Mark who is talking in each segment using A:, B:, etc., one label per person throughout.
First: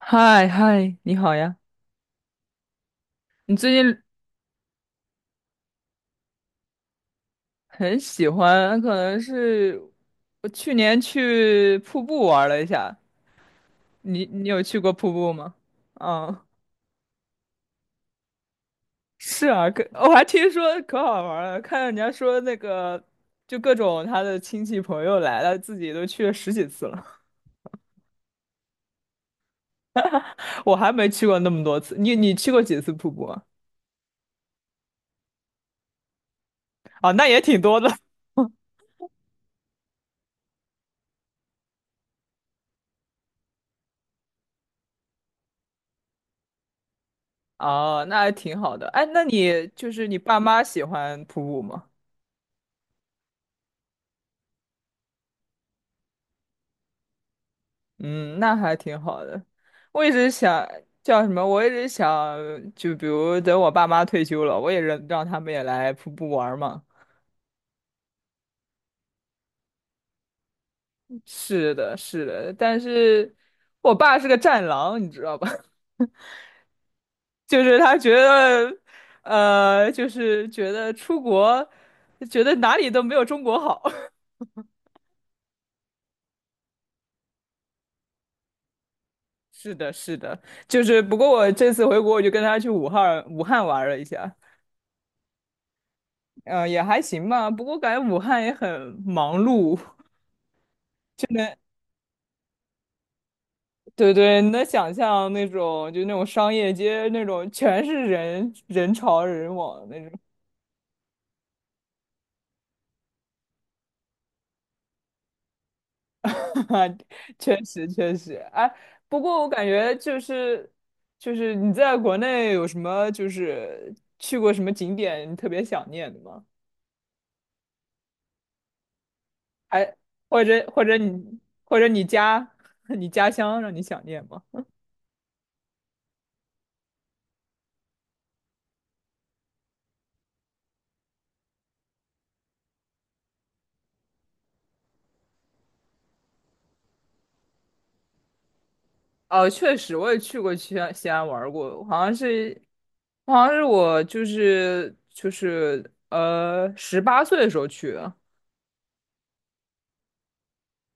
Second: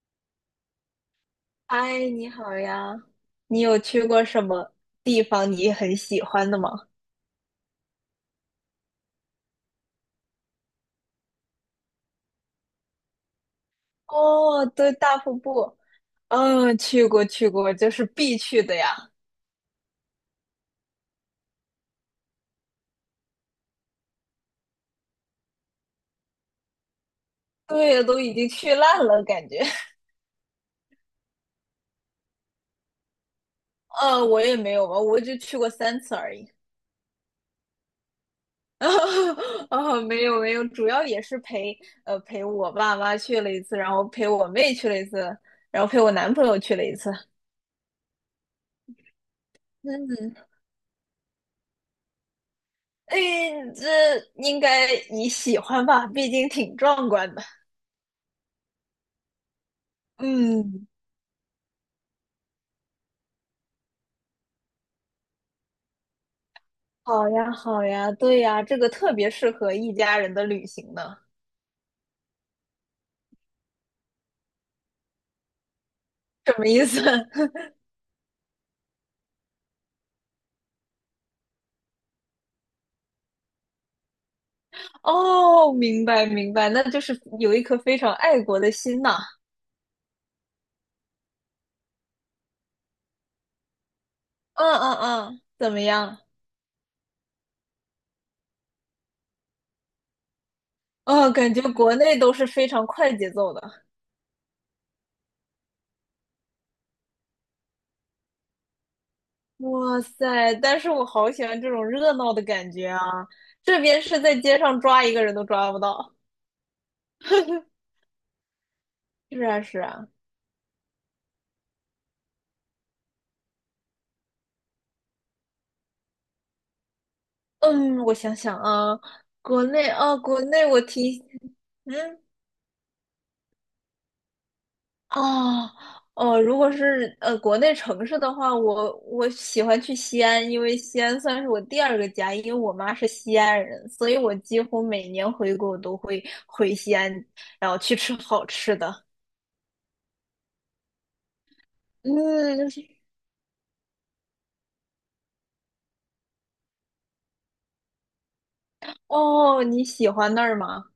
A: 嗨嗨，你好呀！
B: 嗨，你好呀！
A: 你
B: 你
A: 最
B: 有
A: 近。
B: 去过什么地方你很喜欢的吗？
A: 很喜欢，可能是我去年去瀑布玩了一下。你有
B: 哦，
A: 去过
B: 对，
A: 瀑
B: 大
A: 布
B: 瀑
A: 吗？
B: 布，
A: 嗯，
B: 嗯，去过，就是必去的呀。
A: 是啊，可我还听说可好玩了，看人家说那个，就各种他的亲戚朋友来了，自己都去了十几次了。
B: 对，都已经去烂了，感觉。
A: 我还没去过那么多次，你去过几次瀑布啊？
B: 我也没有吧，我就去过三次而已。
A: 啊，那也挺多的。
B: 啊，没有没有，主要也是陪陪我爸妈去了一次，然后陪我妹去了一次，然后陪我男朋友去了一次。
A: 哦，那还挺好的。哎，那你就是你
B: 嗯，
A: 爸妈喜欢瀑布吗？
B: 哎，这应该你喜欢吧？毕竟挺壮观的。
A: 嗯，那还挺好的。我一直想
B: 嗯，
A: 叫什么？我一直想，就比如等我爸妈退休了，我也让他们也来瀑布玩儿嘛。
B: 好呀，好呀，对呀，这个特别适合一家人的旅行呢。
A: 是的，是的，但是我爸是个战狼，你知道吧？
B: 什么意思？
A: 就是他觉得，就是觉得出国，觉得哪里都没有中国好。
B: 哦，明白明白，那就是有一颗非常爱国的心呐。
A: 是的，是的，就是不过我这次回国，我就跟他去武汉玩了一下，
B: 嗯嗯嗯，怎么样？
A: 嗯，也还行吧。不过感觉武汉也很忙碌。
B: 哦，感觉国内都是非常快节奏的。
A: 对对，你能想象那种就那种商业街那种全是人人潮人往那
B: 哇
A: 种。
B: 塞，但是我好喜欢这种热闹的感觉啊！这边是在街上抓一个人都抓不到。
A: 确 实确实，哎，不过
B: 是
A: 我
B: 啊
A: 感
B: 是
A: 觉
B: 啊，
A: 就是你在国内有什么，就是去过什么景点你特别想念的吗？
B: 嗯，我想想啊，国内
A: 还
B: 啊，国
A: 或
B: 内
A: 者
B: 我
A: 或者
B: 提，
A: 你或者你
B: 嗯。
A: 家 你家乡让你想念吗？
B: 哦，哦，如果是国内城市的话，我喜欢去西安，因为西安算是我第二个家，因为我妈是西安人，所以我几乎每年回国都会回西安，然后去吃好吃的。
A: 哦，确实，我也去过西安，西安玩儿过，好像是，
B: 嗯，
A: 我就是18岁的时候去的。
B: 哦，你喜欢那儿吗？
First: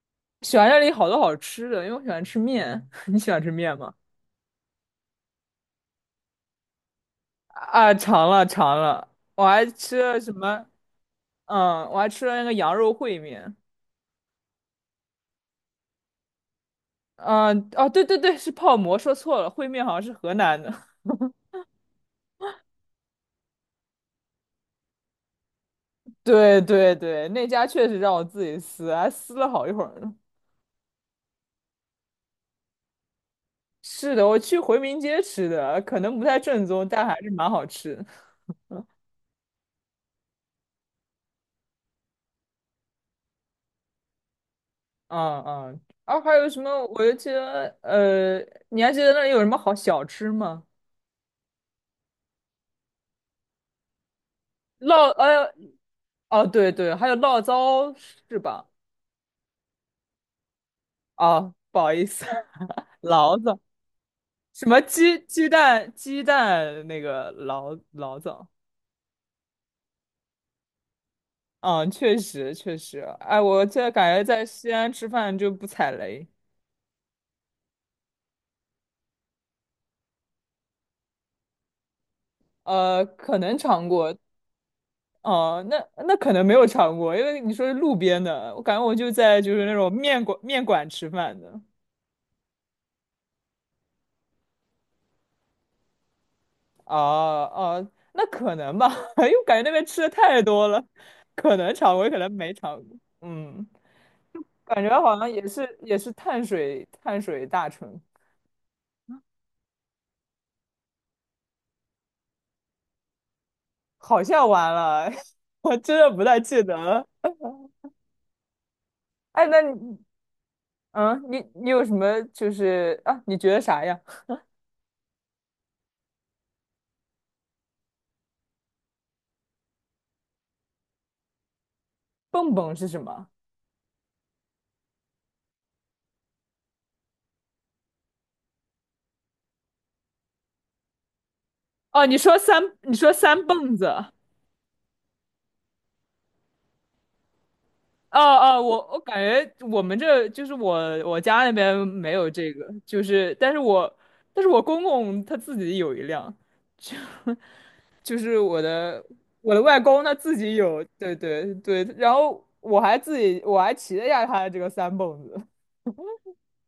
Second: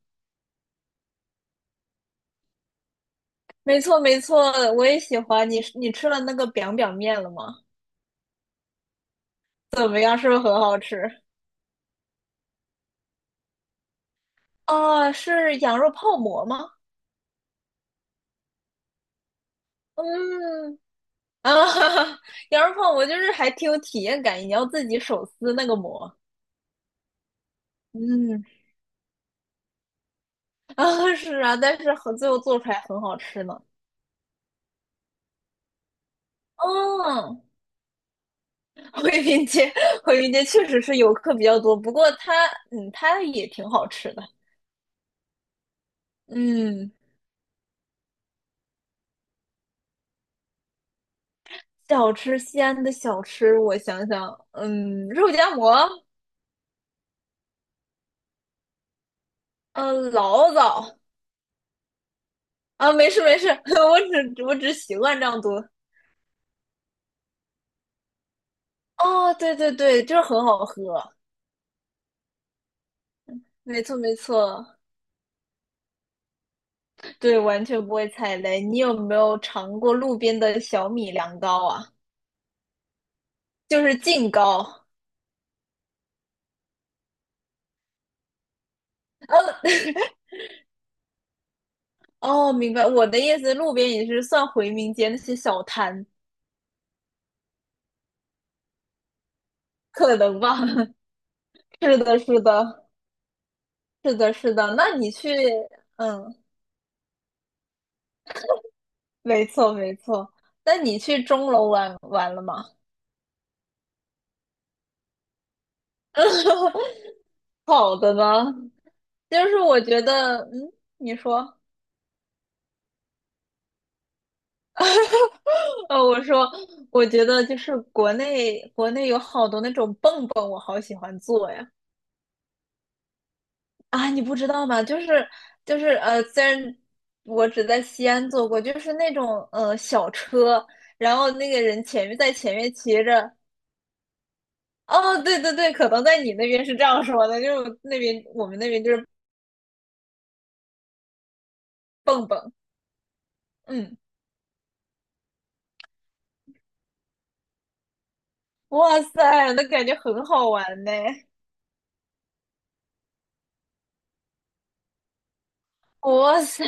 A: 喜欢这里好多好吃的，因为我喜欢吃面。你喜欢吃面
B: 没
A: 吗？
B: 错，没错，我也喜欢。你吃了那个 biang biang 面了吗？
A: 啊，尝了尝了，我还
B: 怎
A: 吃
B: 么样？
A: 了
B: 是
A: 什
B: 不是很
A: 么？
B: 好吃？
A: 嗯，我还吃了那个羊肉烩面。
B: 啊，是羊肉泡馍吗？
A: 嗯，哦，对对对，是泡馍，说错了，烩面好像是河南的。
B: 嗯，啊，羊肉泡馍就是还挺有体验感，你要自己手撕那个馍。
A: 对对对，那家确实让我
B: 嗯，
A: 自己撕，还撕了好一会儿呢。
B: 啊是啊，但是和最后做出来很好吃呢。
A: 是的，我去回民街吃的，可能不太正宗，但还是
B: 嗯，
A: 蛮好吃。
B: 回民街，回民街确实是游客比较多，不过它，嗯，它也挺好吃的。
A: 嗯嗯，啊，还有什么？
B: 嗯，
A: 我就记得，你还记得那里有什么好小吃吗？
B: 小吃，西安的小吃，我想想，嗯，
A: 醪，
B: 肉夹
A: 呃，
B: 馍，
A: 哦，对对，还有醪糟是吧？
B: 嗯，醪糟
A: 哦，不好意思，
B: 啊，没事没
A: 醪
B: 事，
A: 糟，
B: 我只我
A: 什
B: 只
A: 么
B: 习惯
A: 鸡
B: 这样
A: 鸡
B: 读。
A: 蛋鸡蛋那个醪糟。
B: 哦，对对对，就是很好喝，
A: 嗯，确实确实，哎，我现
B: 没
A: 在
B: 错没
A: 感觉在西
B: 错。
A: 安吃饭就不踩雷。
B: 对，完全不会踩雷。你有没有尝过路边的小米凉糕啊？
A: 可能
B: 就
A: 尝
B: 是
A: 过，
B: 净糕。
A: 哦，那可能没有尝过，因为你说是路边的，我感觉我就在就
B: 嗯，
A: 是那种面馆吃饭的。
B: 哦，明白。我的意思，路边也是算回民街那些小摊，
A: 哦哦，那可能吧，因为我感觉那边吃的
B: 可能
A: 太
B: 吧？
A: 多了，可能 尝
B: 是
A: 过，也
B: 的，
A: 可能
B: 是
A: 没尝
B: 的，
A: 过。嗯，
B: 是的，是的。
A: 感
B: 那
A: 觉
B: 你
A: 好
B: 去，
A: 像也是
B: 嗯，
A: 碳水碳水大城，
B: 没错，没错。那你去钟楼玩玩了吗？
A: 好像完了。我真的不太记得了。
B: 好的呢，就
A: 哎，
B: 是
A: 那
B: 我
A: 你，
B: 觉得，嗯，你
A: 你
B: 说，
A: 你有什么就是啊？你觉得啥呀？
B: 呃，我说，我觉得就是国内有好多那种蹦蹦，我好喜欢做呀。
A: 蹦蹦是什么？
B: 啊，你不知道吗？就是呃，虽然我只在西安坐过，就是那种小车，然后那个人
A: 哦，
B: 前面在前面
A: 你
B: 骑
A: 说
B: 着。
A: 三蹦子。
B: 哦，对对对，可能在你那边是这样说的，就是那
A: 哦
B: 边我们
A: 哦，
B: 那
A: 我
B: 边就
A: 我
B: 是
A: 感觉我们这就是，我家那边没有
B: 蹦
A: 这
B: 蹦。
A: 个，就是但是我
B: 嗯，
A: 但是我公公他自己有一辆，就 就是我
B: 哇
A: 的
B: 塞，
A: 我的
B: 那
A: 外
B: 感觉
A: 公他
B: 很
A: 自
B: 好
A: 己有，
B: 玩呢。
A: 对对对，然后我还骑了一下他的这个三蹦子。
B: 哇塞，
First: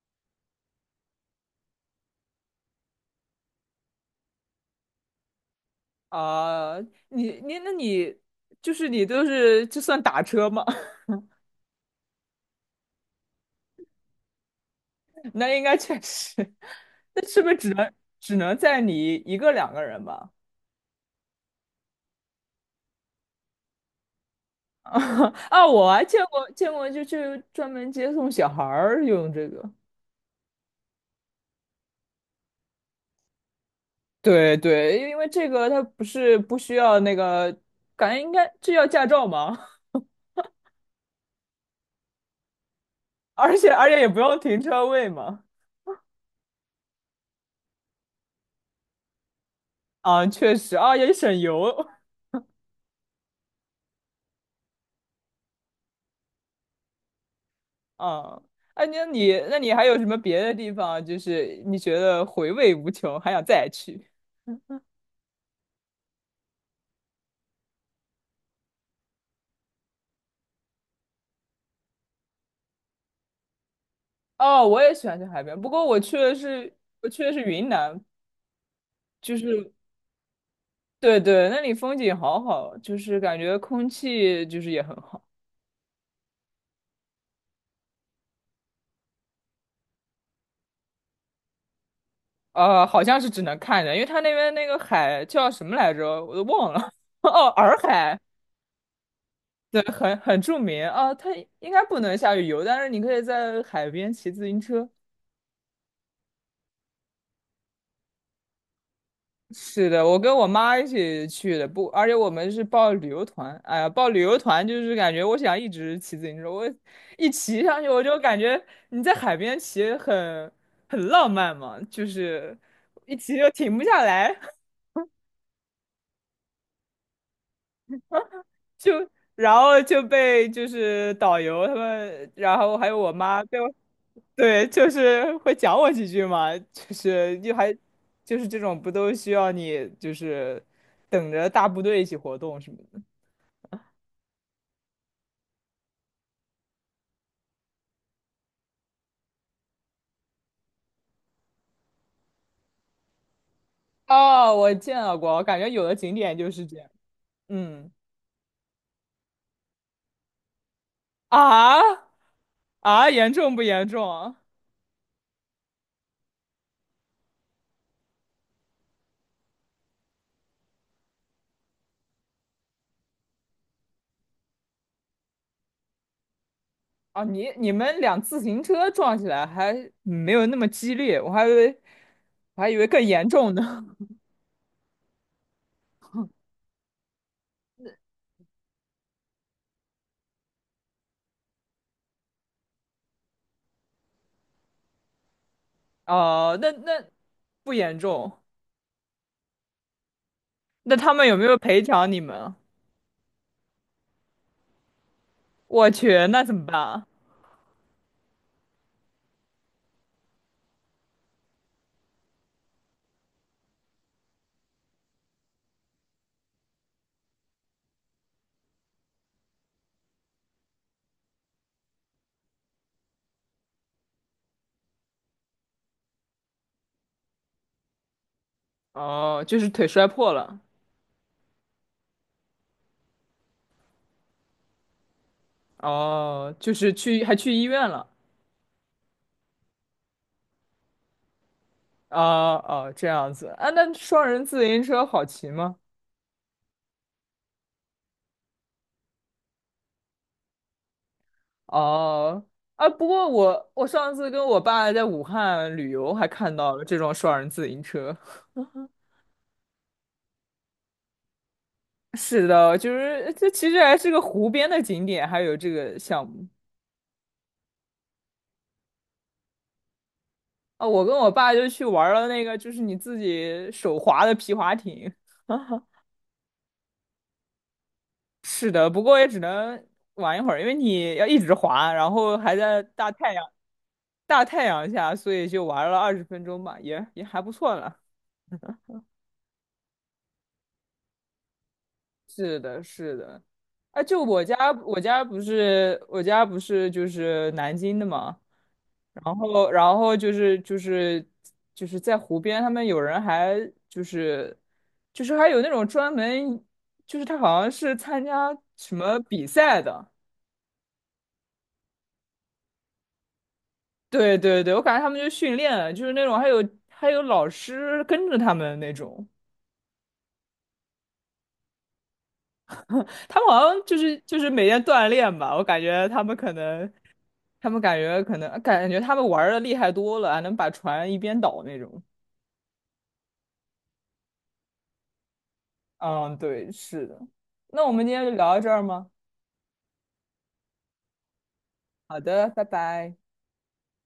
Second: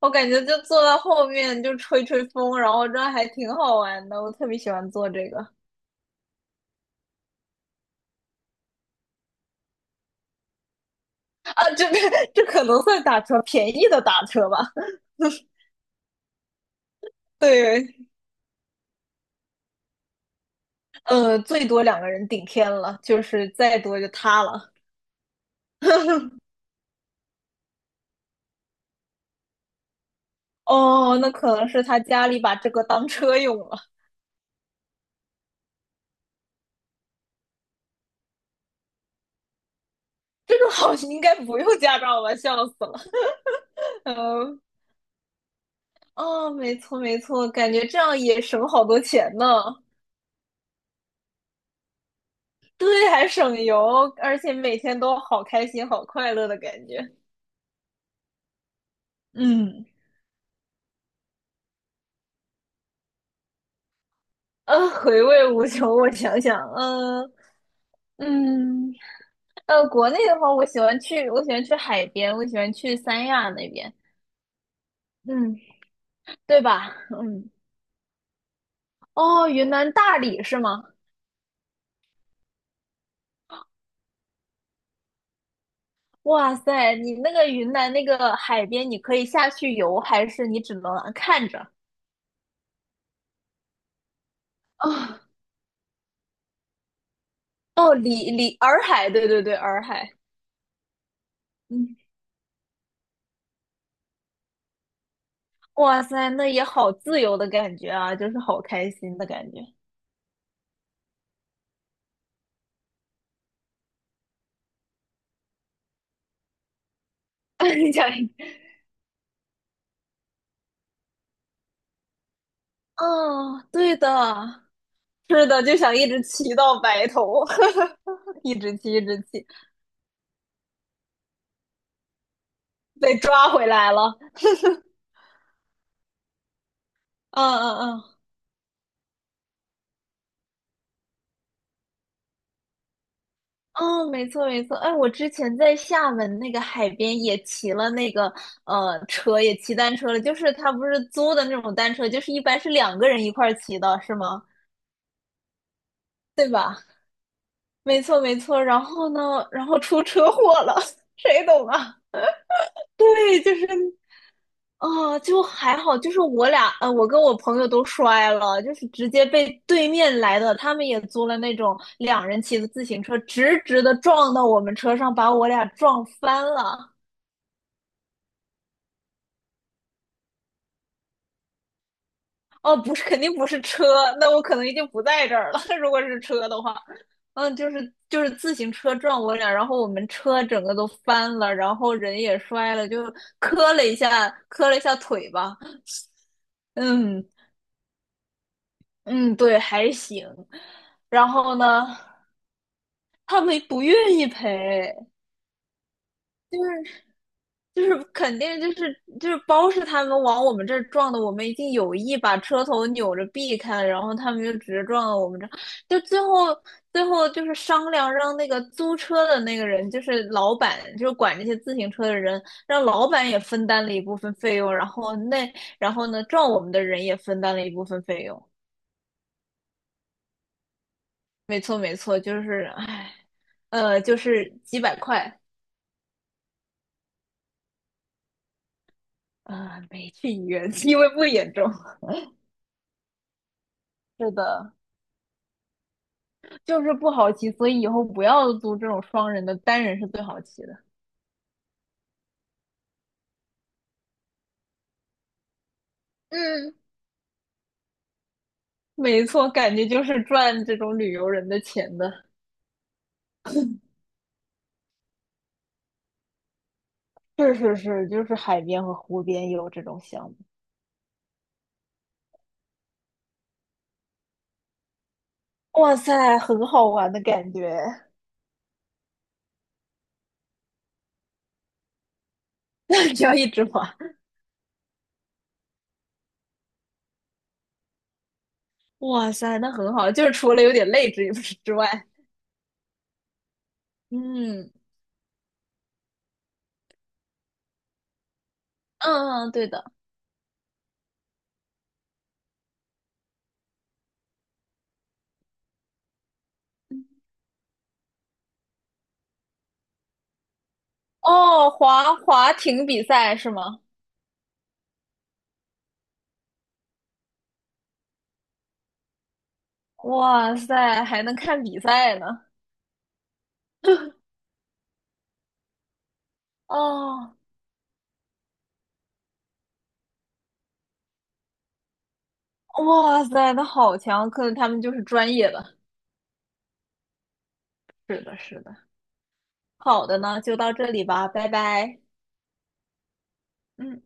B: 我感觉就坐到后面就吹吹风，然后这样还挺好玩的。我特别喜欢坐这个
A: 啊，那你你都是，这算打车吗？
B: 啊，这 这可能算打车，便宜的打车吧。
A: 那应该确实。那是不是只能
B: 对，
A: 只能载你一个两个人吧？
B: 呃，最多两个人顶天了，就是再多就塌了。
A: 啊，我还见过见过，就专门接送小孩儿用这个。
B: 哦，那可能是他家里把这个当车用了。
A: 对对，因为这个它不是不需要那个，感觉应该这要驾照吗？
B: 这个好像应该不用驾照吧？笑死了。
A: 而且也不用停
B: 嗯，
A: 车位嘛。
B: 哦，没错没错，感觉这样也省好多钱呢。
A: 啊，确实啊，也省油
B: 对，还省油，而且每天都好开心、好快乐的感觉。
A: 啊。哎，那你
B: 嗯，
A: 还有什么别的地方啊，就是你觉得回味无穷，还想再去？
B: 呃，回味无穷。我想想，嗯、嗯，呃，国内的话，我喜欢去，我喜欢去海边，我喜欢去三亚那边。
A: 哦，我也喜欢去海
B: 嗯，
A: 边，不过
B: 对吧？
A: 我 去的是
B: 嗯，
A: 云南，就
B: 哦，云
A: 是
B: 南大理是吗？
A: 对对，那里风景好好，就是感觉空气就是也很好。
B: 哇塞，你那个云南那个海边，你可以下去游，还是你只能看着？
A: 好像是只能看着，因为它那边那个
B: 哦，
A: 海叫什么来着，我都忘了。哦，洱
B: 哦，
A: 海，
B: 洱海，对对对，
A: 对，
B: 洱海。
A: 很著名啊。它应该
B: 嗯，
A: 不能下去游，但是你可以在海边骑自行车。
B: 哇塞，那也好自由的感觉啊，就是好开心的感觉。
A: 是的，我跟我妈一起去的，不，而且我们是报旅游团。哎呀，报旅游团就是感觉我想一直骑自行车，我一骑 上去
B: 你
A: 我
B: 讲
A: 就
B: 一个，
A: 感觉你在海边骑很浪漫嘛，就是一骑就
B: 嗯，
A: 停不
B: 对
A: 下
B: 的，
A: 来。
B: 是的，就想一直骑到白头，一直
A: 就
B: 骑，一直骑，
A: 然后就被就是导游他们，然后还有我
B: 被
A: 妈
B: 抓
A: 被
B: 回
A: 我。
B: 来了。
A: 对，就是会讲我几句嘛，就是
B: 嗯
A: 就还
B: 嗯嗯。
A: 就是这种，不都需要你就是等着大部队一起活动什么的。
B: 哦，没错没错，哎，我之前在厦门那个海边也骑了那个车，也骑单车了，就是他不是租的那种单车，就是一般是两个人一块儿骑的，是吗？
A: 哦，我见到过，我感觉有的景点
B: 对
A: 就是这
B: 吧？
A: 样。嗯
B: 没错没错，然后呢，然后出车祸了，谁懂
A: 啊
B: 啊？
A: 啊，严
B: 对，就
A: 重不
B: 是
A: 严重啊？
B: 啊、就还好，就是我俩，我跟我朋友都摔了，就是直接被对面来的，他们也租了那种两人骑的自行车，直直的撞到我们车上，把我俩撞翻了。
A: 啊，你们辆自行车撞起来还没有那么激烈，我还以
B: 哦，
A: 为
B: 不
A: 更
B: 是，肯
A: 严
B: 定不
A: 重
B: 是
A: 呢。
B: 车，那我可能已经不在这儿了。如果是车的话，嗯，就是自行车撞我俩，然后我们车整个都翻了，然后人也摔了，就磕了一下，磕了一下腿吧。
A: 哦，那
B: 嗯
A: 不严重，
B: 嗯，对，还行。
A: 那他们
B: 然
A: 有没
B: 后
A: 有赔
B: 呢，
A: 偿你们？
B: 他们不愿意赔，
A: 我去，那怎
B: 就
A: 么办
B: 是。
A: 啊？
B: 就是肯定包是他们往我们这儿撞的，我们已经有意把车头扭着避开了，然后他们就直接撞到我们这儿，就最后就是商量让那个租车的那个人，就是老板，就是管这些自行车的人，让老板也分担了一部分费用，然后那然后呢撞我们的人也分担了一部分费用，
A: 哦，就是腿摔破了，
B: 没错没错，就是唉，就是几百块，
A: 哦，就是去还去医院了。
B: 啊，没去医院，因为不严重，
A: 哦哦，这样子啊，那 双
B: 是
A: 人自
B: 的。
A: 行车好骑吗？
B: 就是不好骑，所以以后不要租这种双人的，单人是最好骑的。
A: 哦，啊，不过我上次跟我爸在武汉旅游，还看
B: 嗯，
A: 到了这种双人自行车。
B: 没错，感觉就是赚这种旅游人的钱 的。
A: 是的，就是这其实还是个湖边的景点，还有这个项目
B: 是是是，就是海边和湖边有这种项目。
A: 啊。我跟我爸就去玩了那个，就是你自己手划的皮划艇。
B: 哇塞，很好玩的感觉，
A: 是的，不过也只能玩一会儿，因为你要一直滑，然后还在大
B: 只
A: 太
B: 要
A: 阳
B: 一直滑。
A: 大太阳下，所以就玩了20分钟吧，也还不错了。
B: 哇塞，那很好，就是除了有点累之外，
A: 是的，是的。啊，就我
B: 嗯
A: 家，我家不是就是南京的嘛，然
B: 嗯，对
A: 后，
B: 的。
A: 就是在湖边，他们有人还，就是就是还有那种专门，就是他好像是参加什么比赛的，
B: 哦，滑滑艇比赛是吗？
A: 对对对，我感觉他们就训练，就是那种，还有老师跟着他们那种。
B: 哇塞，还能看比赛呢。
A: 他们好像就是每天锻炼吧，我感觉他们可能，
B: 哦，
A: 他们感觉他们玩的厉害多了，还能把船一边倒那种。
B: 哇塞，那好强！可能他们就是专业的。
A: 嗯，对，是的。那我们今
B: 是
A: 天就
B: 的，
A: 聊到
B: 是
A: 这
B: 的。
A: 儿吗？
B: 好的呢，就到这里吧，拜拜。
A: 好的，拜拜。
B: 嗯。